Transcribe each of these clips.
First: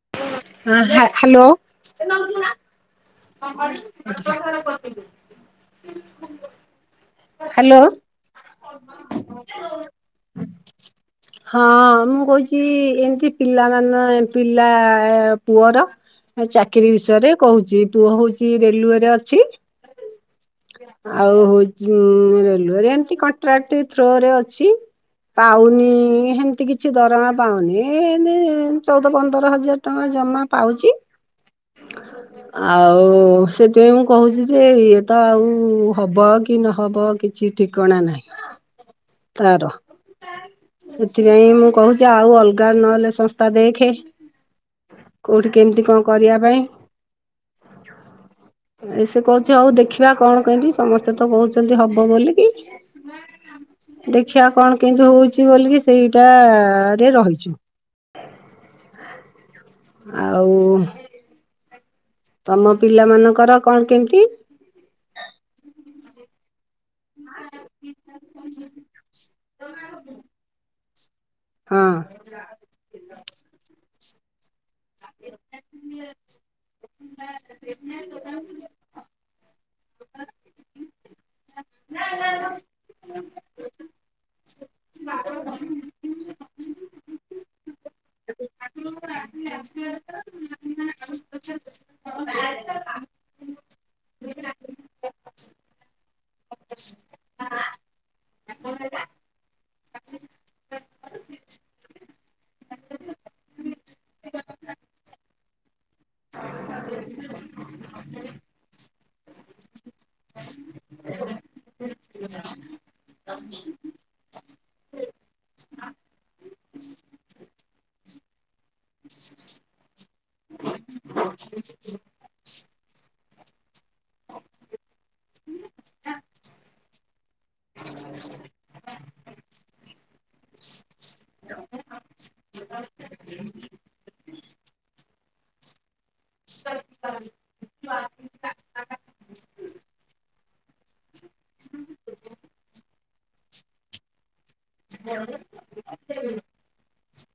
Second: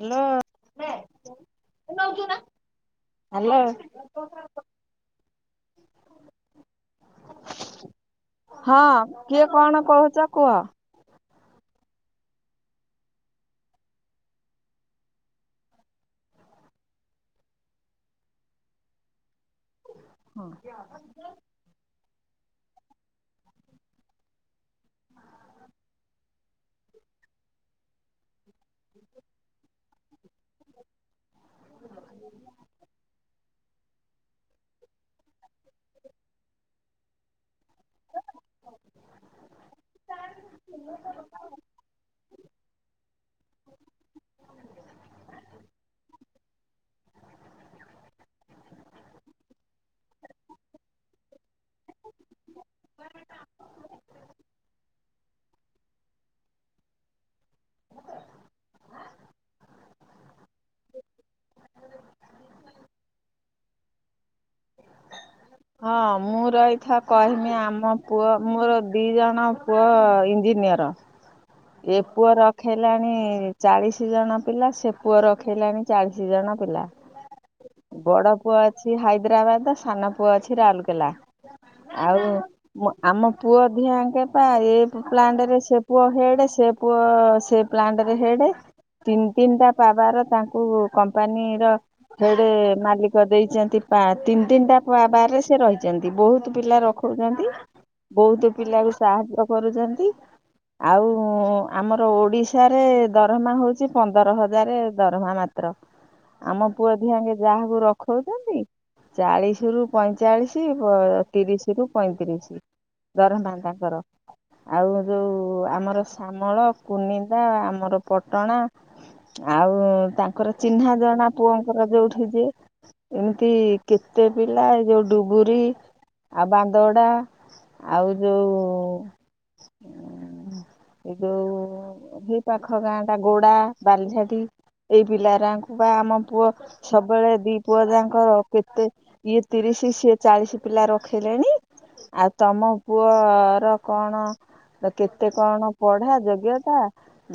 Hello ହଁ ହା hello. Hello. Hello. ହଁ କିଏ କଣ କହୁଛ କୁହ? ହଁ ମୁଁ କହୁଚି ଏମିତି ପିଲା ମାନ ପିଲା ଆ ପୁଅର ଚାକିରି ବିଷୟରେ କହୁଚି। ପୁଅ ହଉଚି ରେଲୱେରେ ଅଛି। ଆଉ ହଉଚି ରେଲୱେ ରେ ଏମତି କଣ୍ଟ୍ରାକ୍ଟି ଥ୍ରୋ ରେ ଅଛି, ପାଉନି-ଇ ହେମତି କିଛି ଦରମା ପାଉନି। ଏ ଇଁତି ଚଉଦ ପନ୍ଦର ହଜାର ଟଙ୍କା ଜମା ପାଉଛି। ଆଉ ଉ ସେଥିପାଇଁ ମୁଁ କହୁଛି ଯେ ଇଏ ତ ଆଉ ଉ ହବ କି ନହବ କିଛି ଠିକଣା ନାହିଁ ତାର, ସେଥିପାଇଁ ମୁଁ କହୁଛି ଆଉ ଅଲଗା ନହେଲେ ସଂସ୍ଥା ଦେଖେ କୋଉଠି କେମିତି କଣ କରିବା ପାଇଁ? ଏ ସେ କହୁଛି ଆଉ ଦେଖିବା କଣ କେମତି ସମସ୍ତେ ତ କହୁଛନ୍ତି ହବ ବୋଲିକି କି। ଦେଖିବା କଣ କେମିତି ହଉଛି ବୋଲିକି ସେ ସେଇଟାରେ ରହିଛୁ। ଆଉ ତମ ପିଲା ମାନଙ୍କର କଣ କେମିତି? ହଁ ମୁଁ ରହି କଥା କହିଁମି ଆମ ପୁଅ ମୋର ଦିଇଜଣ ପୁଅ ଇଞ୍ଜିନିଅର। ହଁ ଏ ପୁଅ ରଖେଇଲାଣି ଚାଳିଶ କିଛି ଜଣ ପିଲା ସେ ପୁଅର ପଖେଇଲାଣି ଚାଳିଶି ଜଣ ପିଲା ବଡ ପୁଅ ଅଛି ହାଇ ହାଇଦ୍ରାବାଦ ସାନ ପୁଅ ଅଛି ରାଉରକେଲା ଆଉ ମୋ ଆମ ପୁଅ ଦିହେଁଙ୍କର ତ ଏଗ୍ ପ୍ଲାନଟରେ ସେ ପୁଅ ହେଡ୍ ସେ ପୁଅ ସେ ପ୍ଲାଣ୍ଟରେ ହେଡ଼୍ ତିନି ତିନିଟା ପାୱାର ତାଙ୍କୁ କମ୍ପାନୀର ହେଡ଼୍ ମାଲିକ ଦେଇଛନ୍ତି ତିନି ତିନିଟା ପାବାରରେ ସେ ରହିଛନ୍ତି ବହୁତ ପିଲା ରଖଉଛନ୍ତି ବହୁତ ପିଲାକୁ ସାହାଯ୍ୟ କରୁଛନ୍ତି ଆଉ ହୁଁ ଆମର ଓଡ଼ିଶାରେ ଦରମା ହଉଛି ପନ୍ଦର ହଜାର ଦରମା ମାତ୍ର ଆମ ପୁଅ ଦିହେଁକେ ଯାହାକୁ ରଖଉଛନ୍ତି ଚାଳିଶିରୁ ପଇଁଚାଳିଶି ତିରିଶିରୁ ପଇଁତିରିଶି ଦରମା ତାଙ୍କର ଆଉ ଯୋଉ ଆମର ଶ୍ୟାମଳ କୁନିନ୍ଦା ଆମର ପଟଣା ଆଉ ତାଙ୍କର ଚିହ୍ନା ଜଣା ପୁଅଙ୍କର ଯୋଉଁଠି ଯିଏ ଏମିତି କେତେ ପିଲା ଏ ଯୋଉ ଡୁବୁରି ଆଉ ବାନ୍ଦଡ଼ା ଆଉ ଯୋଉ ଉଁ ଆଉ ଏଇ ପାଖ ଗାଁ ଟା ଗୋଡା ବାଲିଝାଟି ଏଇଠି ପିଲାଗୁରାଙ୍କୁ ବା ଆମ ପୁଅ ସବୁବେଳେ ଦି ପୁଅ ଯାଙ୍କର କେତେ ଇଏ ତିରିଶି ସିଏ ଚାଳିଶି ପିଲା ରଖେଇଲେଣି ଆଉ ତମ ପୁଅ ର କଣ? ନା କେତେ କଣ ବଢିଆ ଯୋଗ୍ୟତା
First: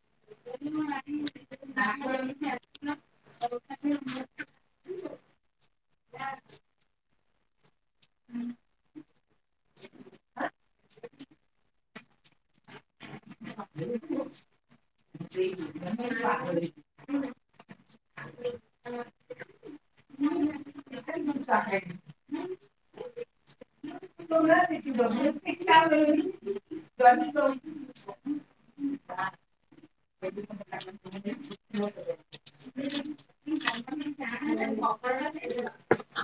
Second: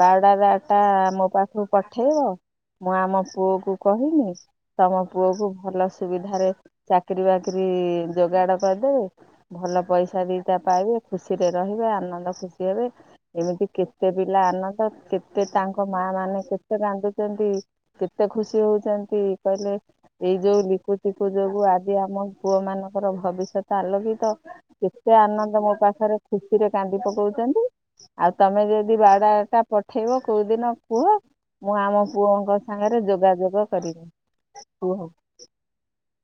ବାଡା ଟା ମୋ ପାଖକୁ ପଠେଇବ ମୁଁ ଆମ ପୁଅକୁ କହିଁମି ତମ ପୁଅକୁ ଭଲ ସୁବିଧାରେ ଚାକିରି ବାକିରି ଯୋଗାଡ଼ କରିଦେବେ ଭଲ ପଇସା ଦିଇଟା ପାଇବେ ଖୁସିରେ ରହିବେ ଆନନ୍ଦ ଖୁସି ହେବେ ଏମିତି କେତେ ପିଲା ଆନନ୍ଦ କେତେ ତାଙ୍କ ମା ମାନେ କେତେ ରାନ୍ଦୁଚନ୍ତି କେତେ ଖୁସି ହଉଚନ୍ତି କହିଲେ ଏଇ ଯୋଉ ଲିପୁଚିପୁ ଯୋଗୁ ଆଜି ଆମ ପୁଅ ମାନଙ୍କର ଭବିଷ୍ୟତ ଆଲୋକିତ କେତେ ଆନନ୍ଦ ମୋ ପାଖରେ ଖୁସି ସିରେ କାନ୍ଦି ପକଉଚନ୍ତି। ଆଉ ତମେ ଯଦି ବାୟୋ ଡାଟା ପଠେଇବ କେଉଁଦିନ କୁହ ମୁଁ ଆମ ପୁଅଙ୍କ ସାଙ୍ଗରେ ଯୋଗାଯୋଗ କରିବି କୁହ।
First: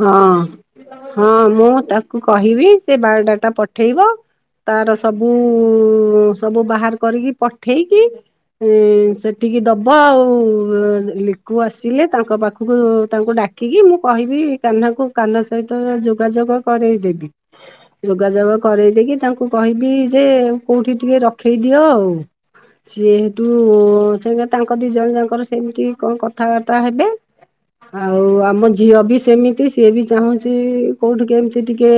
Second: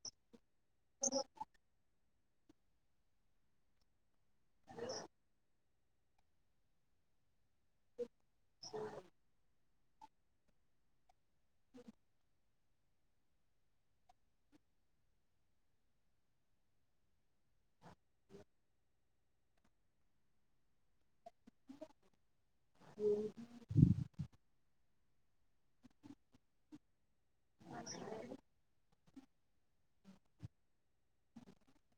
ହଁ ହଁ ମୁଁ ତା କୁ କହିବି ସେ ବାଇଓଡାଟା ପଠେଇବ ତାର ସବୁ ମୁଁ ସବୁ ବାହାର କରିକି ପଠେଇକି ଉଁ ସେଠିକି ଦବ ହ ଆଉ ଲିକୁ ଆସିଲେ ତାଙ୍କ ପାଖକୁ ତାଙ୍କୁ ଡାକିକି ମୁଁ କହିବି କାହ୍ନାକୁ କାହ୍ନା ସହିତ ଯୋଗାଯୋଗ କରଇଦେବି ଯୋଗାଯୋଗ କରେଇ ଦେଇକି ତାଙ୍କୁ କହିବି ଯେ କୋଉଠି ଟିକେ ରଖେଇ ଦିଅ ଆଉ। ସିଏ ହେଠୁ ସେ ତାଙ୍କ ଦି ଜଣ ଜାଙ୍କର ସେମିତି କଣ କଥାବାର୍ତ୍ତା ହେବେ ଆଉ ଆମ ଝିଅ ବି ସେମି ସିଏ ବି ଚାହୁଁଚି କୋଉଠି କେମତି ଟିକେ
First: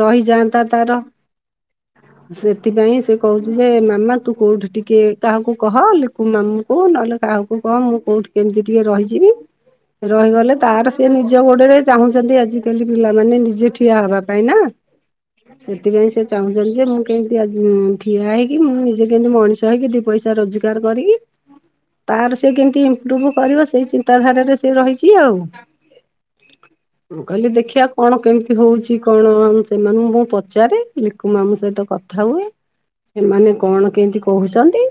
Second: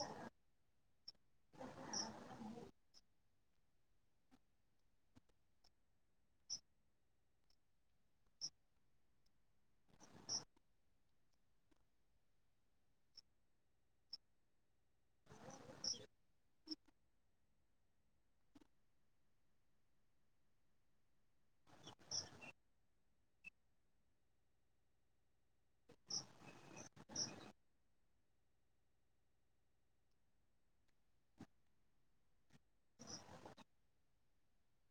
ରହିଯାଆନ୍ତା ତାର ସେଥିପାଇଁ ସେ କହୁଚି ଯେ ମାମା ତୁ କୋଉଠି ଟିକେ କାହାକୁ କହ ଲିକୁ ମାମୁଁ କୁ ନହେଲେ କାହାକୁ କହ ମୁଁ କୋଉଠି କେମିତି ଟିକେ ରହିଯିବି ରହିଗଲେ ତାର ସେ ସେ ନିଜ ଗୋଡରେ ଚାହୁଁଚନ୍ତି ଆଜିକାଲି ପିଲାମାନେ ନିଜେ ଠିଆ ହେବା ପାଇଁ ନା। ସେଥିପାଇଁ ସେ ଚାହୁଁଚନ୍ତି ଯେ ମୁଁ କେମିତି ଅଜ ଉଁ ଠିଆ ହେଇକି ମୁଁ ନିଜେ କେମିତି ମଣିଷ ହେଇକି ଦି ପଇସା ରୋଜଗାର କରିକି ତାର ସେ କେମିତି ଇମ୍ପ୍ରୁଭ କରିବ ସେଇ ଚିନ୍ତାଧାରାରେ ସେ ରହିଚି ଆଉ। ମୁଁ କହିଲି ଦେଖିବା କଣ କେମିତି ହଉଚି କଣ ସେମାନଙ୍କୁ ମୁଁ ପଚାରେ ଲିକୁ ମାମୁଁ ସହିତ କଥା ହୁଏ ସେମାନେ କଣ କେମିତି କହୁଚନ୍ତି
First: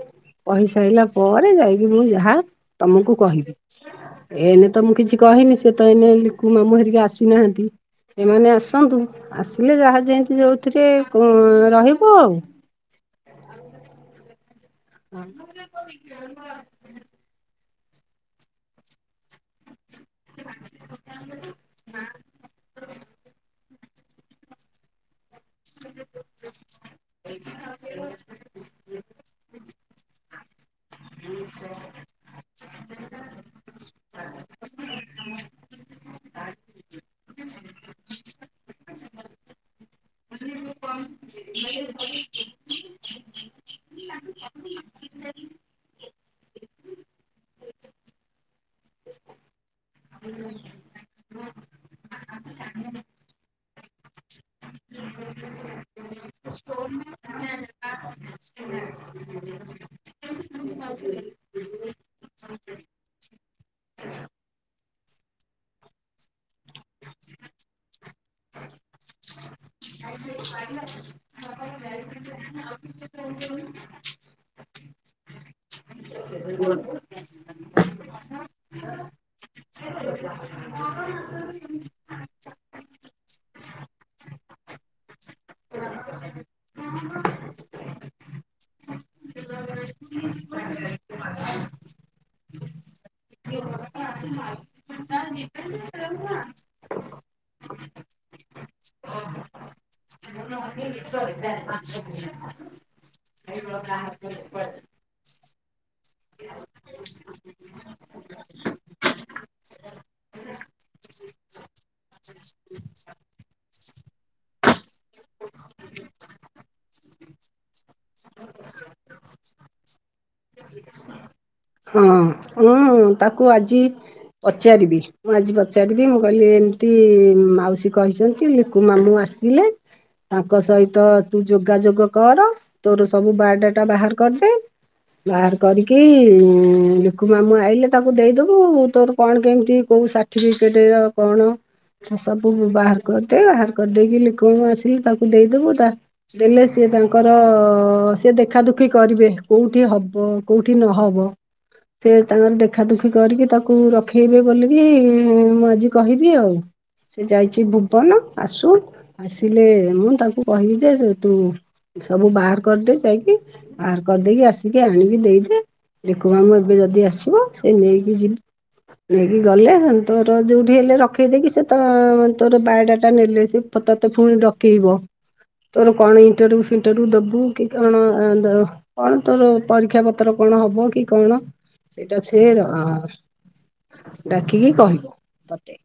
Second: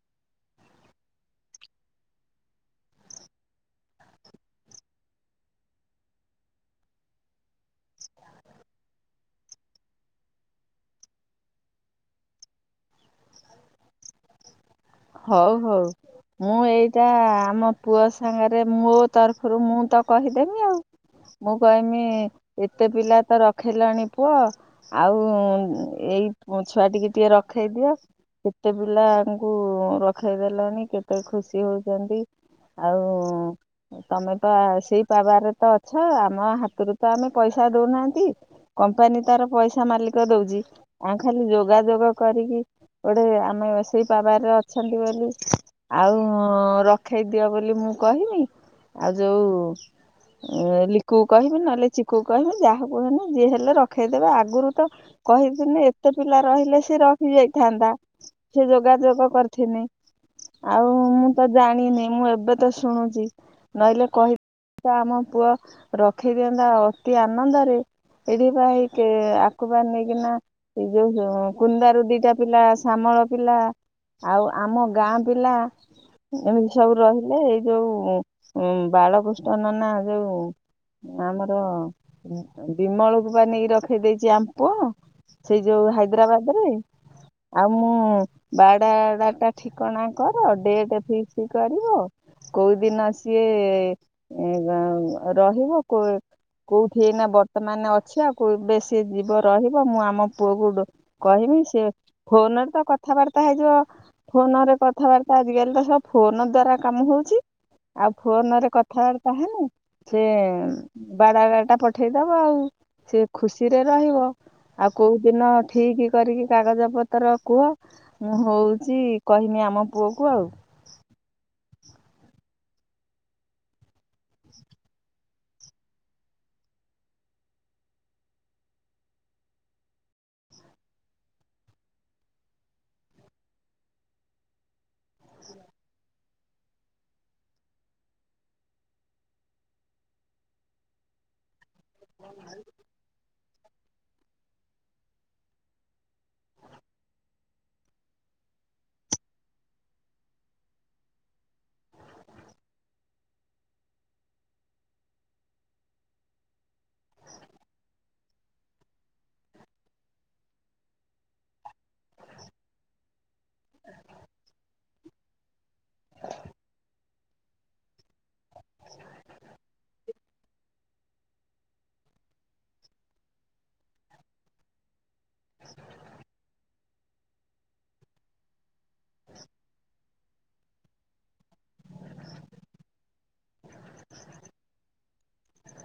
କହିସାରିଲା ପରେ ଯାଇକି ମୁଁ ଯାହା ତମକୁ କହିବି ଏନେ ତ ମୁଁ କିଛି କହିନି ସେ ତ ଏନେ ଲିକୁ ମାମୁଁ ହେରିକା ଆସିନାହାନ୍ତି। ସେମାନେ ଆସନ୍ତୁ ଆସିଲେ ଯାହା ଯେମତି ଯଉ ଏଥିରେ କଁ ରହିବୁ ଆଉ। ହଉ ହଉ ମୁଁ ଏଇଟା ଆମ ପୁଅ ସାଙ୍ଗରେ ମୋ ତରଫରୁ ମୁଁ ତା କହିଦେମି ଆଉ ମୁଁ କହିମି ଏତେ ପିଲା ତ ରଖ ଖିଲାଣି ପୁଅ ଆଉ ଉ ଏଇ ଛୁଆ ଟିକି ଟିକେ ରଖେଇଦିଅ କେତେ ପିଲା କୁ ରଖ୍ ଖେଇଦେଲାଣି କେତେ ଖୁସି ହୋଉଚନ୍ତି ଆଉ ତମେ ପା ସେଇ ପାବାରେ ତ ଅ ଛୁ ଆମ ହାତରୁ ତ ଆମେ ପଇସା ଦଉନାହାନ୍ତି କମ୍ପାନୀ ତାର ପଇସା ମାଲିକ ଦଉଚି। ଆଉ ଖାଲି ଯୋଗା ଯୋଗ କରିକି ଏଡ଼େ ଆମେ ଆସି ପାବାରରେ ଅଛନ୍ତି ବୋଲି, ଆଉ ରଖେଇ ଦିଅ ବୋଲି ମୁଁ କହିମି। ଆଉ ଯୋଉ ଲିକୁୁ କୁ କହିବି ନହେଲେ ଚିକୁ କୁ କହିବି ଯାହାକୁ ହେନେ ଯିଏ ହେଲେ ରଖେଇଦେବେ ଆଗରୁ ତ କହିଥିନେ ଏତେ ପିଲା ରହିଲେ ସିଏ ରହିଯାଇଥାନ୍ତା ସେ ଯୋ ଯୋଗାଯୋଗ କରିଥିନି, ଆଉ ମୁଁ ତ ଜାଣିନି। ମୁଁ ଏବେ ତ ଶୁଣୁଛି ନହେଲେ କହି ତ ଆମ ପୁଅ ରଖେଇଦିଅନ୍ତା ଅତି ଆନନ୍ଦରେ। ଏଠିପା ଏଇ କେ ଆ କୁବାର ନେଇକିନା ଏ ଯୋଉ, କୁନ୍ଦାରୁ ଦିଟା ପିଲା ଶାମଳ ପିଲା ଆଉ ଆମ ଗାଁ ପିଲା। ଏମିତି ସବୁ ରହିଲେ ଏଇ ଯୋଉ ବାଳକୃଷ୍ଣ ନନା, ଯୋଉ ଆମର ବିମଳକୁପା ନେଇକି ରଖେଇ ଦେଇଛି, ଆମ୍ ପୁଅ ସେଇ ଯୋଉ ହାଇଦ୍ରାବାଦ ରେ। ଆଉ ମୁଁ ବାଡ଼ାଡାଟା ଠିକଣା କର ଡେଟ୍ ଫିକ୍ସ କରିବ, କୋଉ ଦିନ ସିଏ ଏଁ ରହିବ? କଉ କୋଉଠିଏଇନା ବର୍ତ୍ତମାନ ଅଛି, ଆଉ କେବେ ସିଏ ଯିବ ରହିବ? ମୁଁ ଆମ ପୁଅକୁ କହିମି। ସେ ଫୋନରେ ତା କଥାବାର୍ତ୍ତ ଏଟା ହେଇଯିବ ଫୋନ ରେ କଥାବାର୍ତ୍ତ ଆଜିକାଲି ତ ସବୁ ଫୋନ ଦ୍ଵାରା କାମ ହଉଛି। ଆଉ ଫୋନରେ କଥାବାର୍ତା ହେନେ, ସେ ବାଡ଼ାଟାଟା ପଠେଇ ଦବ ଆଉ। ସେ ଖୁସିରେ ରହିବ, ଆଉ କଉଦିନ ଠିକି କରିକି କାଗଜ ପତର କୁହ? ମୁଁ ହଉଛି କହିମି, ଆମ ପୁଅକୁ ଆଉ। ହଁ। ହୁଁ, ତାକୁ ଆଜି ପଚାରିବି? ମୁଁ ଆଜି ପଚାରିବି ମୁଁ କହିଲି ଏମତି ମାଉସୀ କହିଛନ୍ତି, ଲିକୁ ମାମୁଁ ଆସିଲେ ତାଙ୍କ ସହିତ ତୁ ଯୋଗାଯୋଗ କର ତୋର ସବୁ ବାଏଡାଟା ବାହାର କରିଦେ। ବାହାର୍ କରିକି ଇ ଉଁମ୍ ଲୁକୁ ମାମୁଁ ଆଇଲେ ତାକୁ ଦେଇଦବୁ। ତୋର କଣ କେମିତି କୋଉ ସାର୍ଟିଫିକଟେ କଣ ସବୁ ବାହାର୍ କରିଦେ। ବାହାର୍ କରିଦେଇକି ଲିକୁ ମାମୁ ଆସିଲେ। ତାକୁ ଦେଇଦବୁ ତା ଦେଲେ ସିଏ ତାଙ୍କର ର ସିଏ ଦେଖା ଦୁଖି କରିବେ କୋଉଠି ହବ କୋଉଠି ନହବ? ସେ ତାଙ୍କର ଦେ ଦେଖା ଦୁଖୀ କରିକି ତାକୁ ରଖେଇବେ ବୋଲିକି ମୁଁ ଆଜି କହିବି ଆଉ। ସେ ଯାଇଛି ଭୁବନ ଆସୁ ଆସିଲେ ମୁଁ ତାକୁ କହିବି। ଯେ, ତୁ ସବୁ ବାହାର କରିଦେଇ ଯାଇକି ବାହାର କରିଦେଇକି ଆସିକି କି ଆଣିକି ଦେଇ ଦେ? ଲିକୁ ମାମୁ ଏବେ ଯଦି ଆସି [inaudible] ସେ ନେଇକି ଯିବ୍ ନେଇକି ଗଲେ ହନ୍ ତୋର ଯେଉଠି ହେଲେ ରଖେଇଦେଇକି, ସେ ତ ତୋର ବାୟଡ଼ାଟା ନେଲେ ସେ ତୋତେ ଫୁଣି ଡକେଇବ। ତୋର କଣ ଇଣ୍ଟରଊ ଫିନ୍ ଊ ଦବୁ କି କଣ? ଆ କଣ ତୋର ପରୀକ୍ଷା ପତ୍ର କଣ ହବ କି କଣ? ସେଇଟା ସେ ରଅଁ ଡାକିକି କହିବ ତତେ।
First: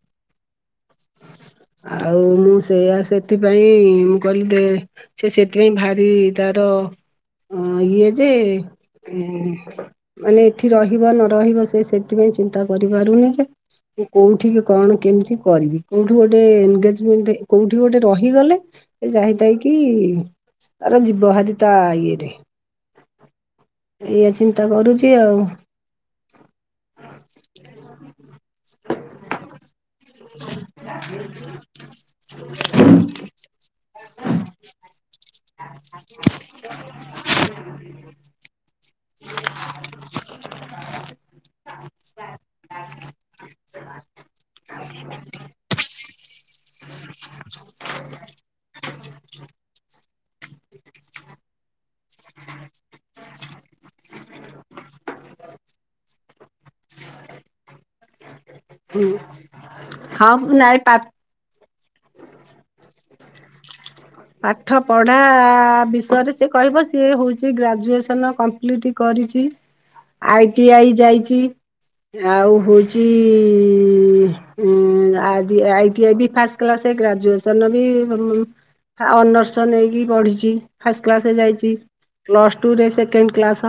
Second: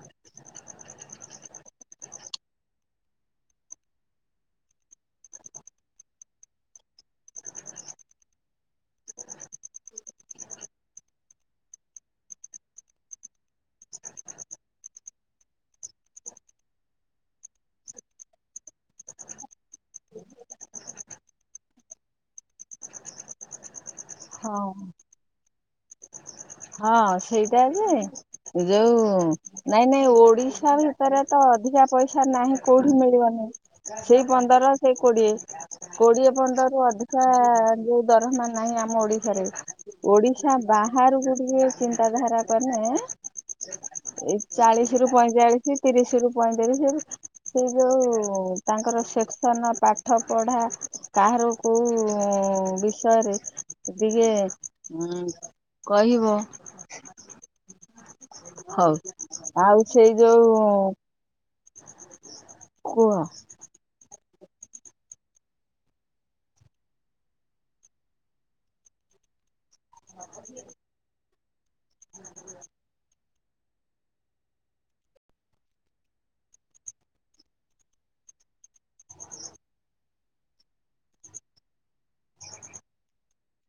ଆଉ, ମୁଁ ସେୟା ସେଥିପାଇଁ, ମୁଁ କହିଲି ଦେ ସେ ସେଥିପାଇଁ ଭାରି ତାର ଇଏ ଯେ, ଏଁ ମାନେ ଏଠି ରହିବ ନ ରହିବ ସେ ସେଥିପାଇଁ ଚିନ୍ତା କରିପାରୁନି ଯେ। ମୁଁ କୋଉଠିକି କଣ କେମିତି କରିବି। କୋଉଠି ଗୋଟେ ଏନ୍ଗେଜମେଣ୍ଟ କୋଉଠି ଗୋଟେ ରହିଗଲେ ସେ ଯାଇଥାଇ କି ତାର ଜୀବ ହାରି ତା ଇଏ ଦେହ୍ ଏଇଆ ଚିନ୍ତା ହଁ। କରୁଚି ଆଉ। ହଁ, ସେଇଟା ଯେ ଯୋଉ ନାଇଁ ନାଇଁ ଓଡିଶା ଭିତରେ ତ ଅଧିକା ପଇସା ନାହିଁ। କୋଉଠି ମିଳିବନି ସେଇ ପନ୍ଦର ସେ କୋଡିଏ, କୋଡିଏ ପନ୍ଦରରୁୁ ଅଧିକା ଯୋଉ ଦରମା ନାହିଁ। ଆମ ଓଡିଶାରେ ଓଡିଶା ବାହାରକୁ ଟିକେ ଚିନ୍ତାଧାରା କଲେ ଏ ଚାଳିଶ ରୁ ପଇଁଚାଳିଶ ତିରିଶ ରୁ ପଇଁତିରିଶ ସେଇ ଯୋଉ ତାଙ୍କର ସେକ୍ସନ ପାଠ ପଢ଼ା କାହାର କୋଉ ଉଁ ବିଷୟରେ ଟିକେ ଉଁ କହି ହ। ହଉ ହୁଁ ଆଉ ସେଇ ହଁ ଯୋଉ ନାଇଁ ପା ଉଁ [unintelligible] ପାଠ ପଢ଼ା ଆ ବିଷୟରେ ସିଏ କହିବ ସିଏ ହଉଛି ଗ୍ରାଜୁଏସନ କମ୍ପ୍ଲିଟ୍ କରିଚି। ଆଇଟିଆଇ ଯାଇଚି। ଆଉ ହଉଚି ଇ ଉଁ ଆଦି ଆଇଟିଆଇ ବି ଫାଷ୍ଟ କ୍ଲାସେ ଗ୍ରାଜୁଏସନ ବି ଆ ଅନର୍ସ ନେଇକି ପଢ଼ିଚି ଫାଷ୍ଟ କ୍ଲାସ ଯାଇଛି ପ୍ଲସ୍ ଟୁରେ ସେକେଣ୍ଡ କ୍ଲାସ୍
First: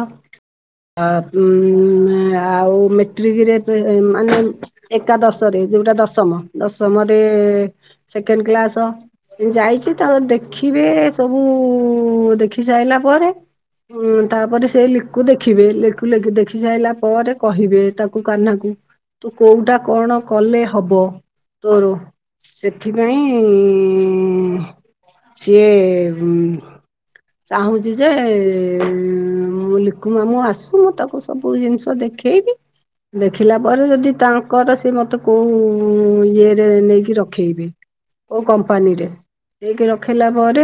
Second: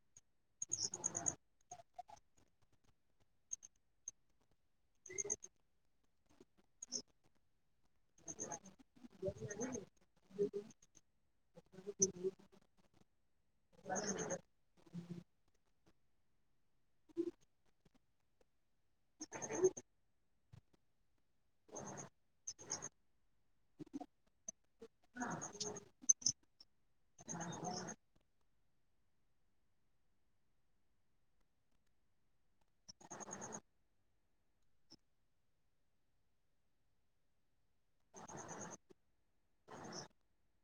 ଅ ଉଁ ଆଉ ମେଟ୍ରିକରେ ମାନେ ଏକାଦଶରେ ଜଉଟା ଦଶମ ଦଶମରେ ସେକେଣ୍ଡ କ୍ଲାସ୍ ତ ଯାଇଚି। ଦେଖିବେ ସବୁ ଦେଖି ସାରିଲା ପରେ ତାପରେ ସେ। ଲିକୁ ଦେଖିବେ ଲିଖୁଖ ଦେଖି ସାରିଲା ପରେ କହିବେ ତାକୁ କା୍ହ୍ନାକୁ। ତୁ କୋଉଟା କଣ। କଲେ ହବ ତୋର ସେଥିପାଇଁ ଇଁ ସିଏ ଚାହୁଁଛି ଯେ ମୁଁ ଲିଖୁମା ମୁଁ ଆସୁ ମୁଁ ତାକୁ ସବୁ ଜିନିଷ ଦେଖେଇବି ଦେଖିଲା ପରେ ଯଦି ତାଙ୍କର ସି ମତେ କୋଉ ଇଏରେ ନେଇକି ରଖେଇବି କୋଉ କମ୍ପାନୀରେ। ହେକି ରଖିଲା ପରେ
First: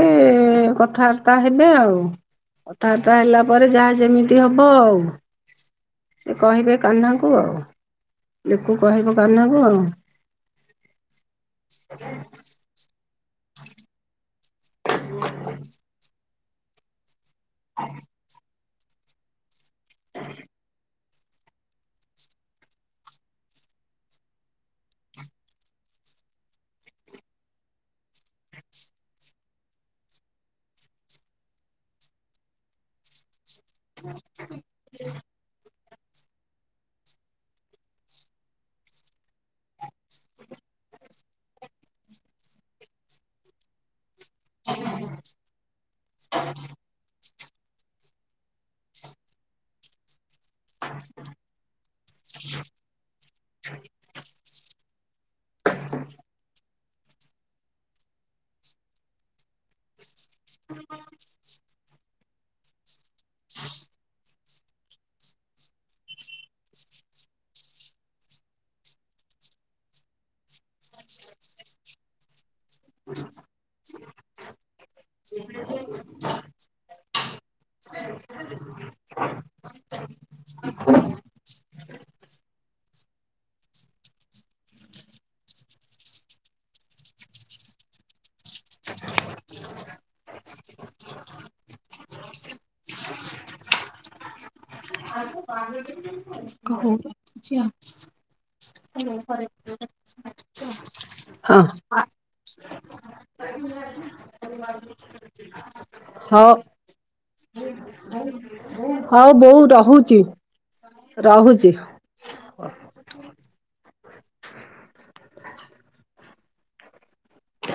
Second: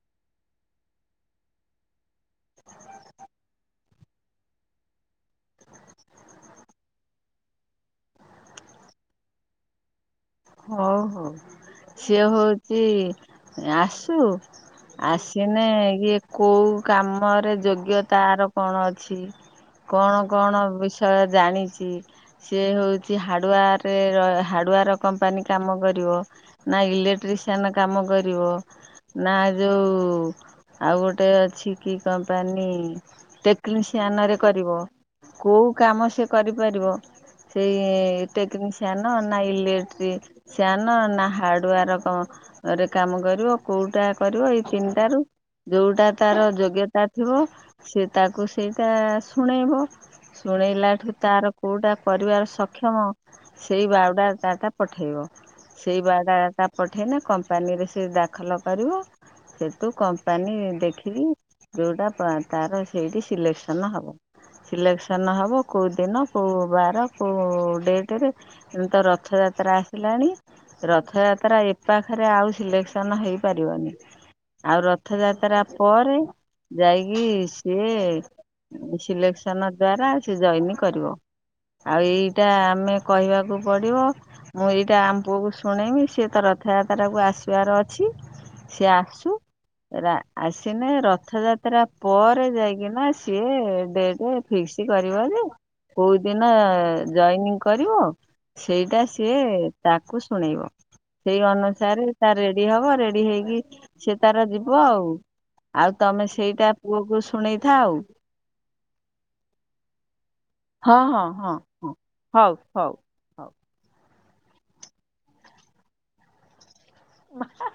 କଥାବାର୍ତ୍ତା ହେବେ ଆଉ କଥାବାର୍ତ୍ତା ହେଲା ପରେ ଯାହା ଯେମିତି ହବ ଆଉ ସେ କହିବେ କାହ୍ନାକୁ ଆଉ ଲିକୁ କହିବ କାହ୍ନାକୁ ଆଉ। ହଉ ହଉ ସିଏ ହଉଛି। ଆସୁ। ହ। ଆସନେ ଏ। କୋଉ କାମ। ପରେ ଯୋଗ୍ୟତା ଆର। କଣ ଅଛି କଣ କଣ ବିଷୟ ଜାଣିଛି ସିଏ ହଉଚି ହାଡ଼ୁଆରେ ହାଡୁଆର କମ୍ପ କମ୍ପାନୀ କାମ କର ନା ଇଲେକ୍ଟ୍ରିସିଆନ୍ କାମ କରିବ ନା ଜଉ ଆଉ ଗୋଟେ ଅଛି କମ୍ପାନୀ ଟେକ କି ସିଆନା ରେ କରିବ କୋଉ କାମ ସେ କରିପାରିବ ସେଇ ଟେକ୍ନିସିଆନ ନା ଇଲେ ସାନ ନା ହାର୍ଡୱାରରେ କାମ କରିବ କୋଉଟା। କରିବ ଏଇ ତିନିଟ ର ଯୋଉଟା ତାର ଯୋଗ୍ୟତା ଥିବ। ସେ ତାକୁ ସେଇଟା ଶୁଣେଇବ। ଶୁଣେଇଲାଠୁ ତାର କୋଉଟା କରିବାର ସକ୍ଷମ ସେଇ ବାଉଡାତାଟା। ପଠେଇବ ସେଇ ବାୟାଡାଟା ପଠେଇଲେ କମ୍ପାନୀରେ ସେ ଦାଖଲ କରିବ ସେ ତୁ। ପାନି ଦେଖିକି। ଦଉଡ଼ାପ ତାର। ସେଇଠି ସିଲେକ୍ସନ ହବ। ଇଲେକ୍ସନ ହବ କୋଉ ଦିନ କୋଉ ବାର କୋଉ ଡେଟ ରେ ଏମିତି ରଥଯାତ୍ରା। ରାକ୍ଷି ଆସିଲାଣି ରଥଯାତ୍ରା ଏଖରେ ଆଉ। ସିଲେକ୍ସନ୍ ହେଇପାରିବନି ଆଉ ରଥଯାତ୍ରା ପରେ ଯାଇକି ସିଏ ସିଲେକ୍ସନ ଦ୍ଵାରା ସେି ଜଏନ କରିବ ଆଉ ଏଇଟା ଆମେ। କହିବାକୁ ପଡିବ। ମୁଁ ଏଇଟା ଆମ ପୁଅକୁ ଶୁଣେଇମି ସିଏ ତ ରଥଯାତ୍ରାକୁ ଆସିବାର ଅଛି ସିଏ ଆସୁ ରା। ଆସିନେ ରଥଯାତ୍ରା ପରେ ଯାଇକିନା। ସିଏ ଡେଟ। ଫିକ୍ସ କରିବ ଯେ କୋଉ ଦିନ ହଉ ରଖୁଛି ଜଏନିଂ ଆଉ। କରିବ ସେଇଟା। ସେ ତାକୁ ଶୁଣେଇବ, ସେଇ ହଁ ଅନୁସାରେ ତା ରେଡି ହବ। ରେଡି ହେଇକି ସେ ତାର ଯିବ ଆଉ ଆଉ ତମେ ହଉ ସେଇଟା ପୁଅକୁ ଶୁଣେଇଥା ଆଉ। ହଉ ବଉ ରହ। ହଉଚି। ହଁ ହଁ ହଁ ହଁ ହଉ ହଉ ହଉ। ମା ହେ।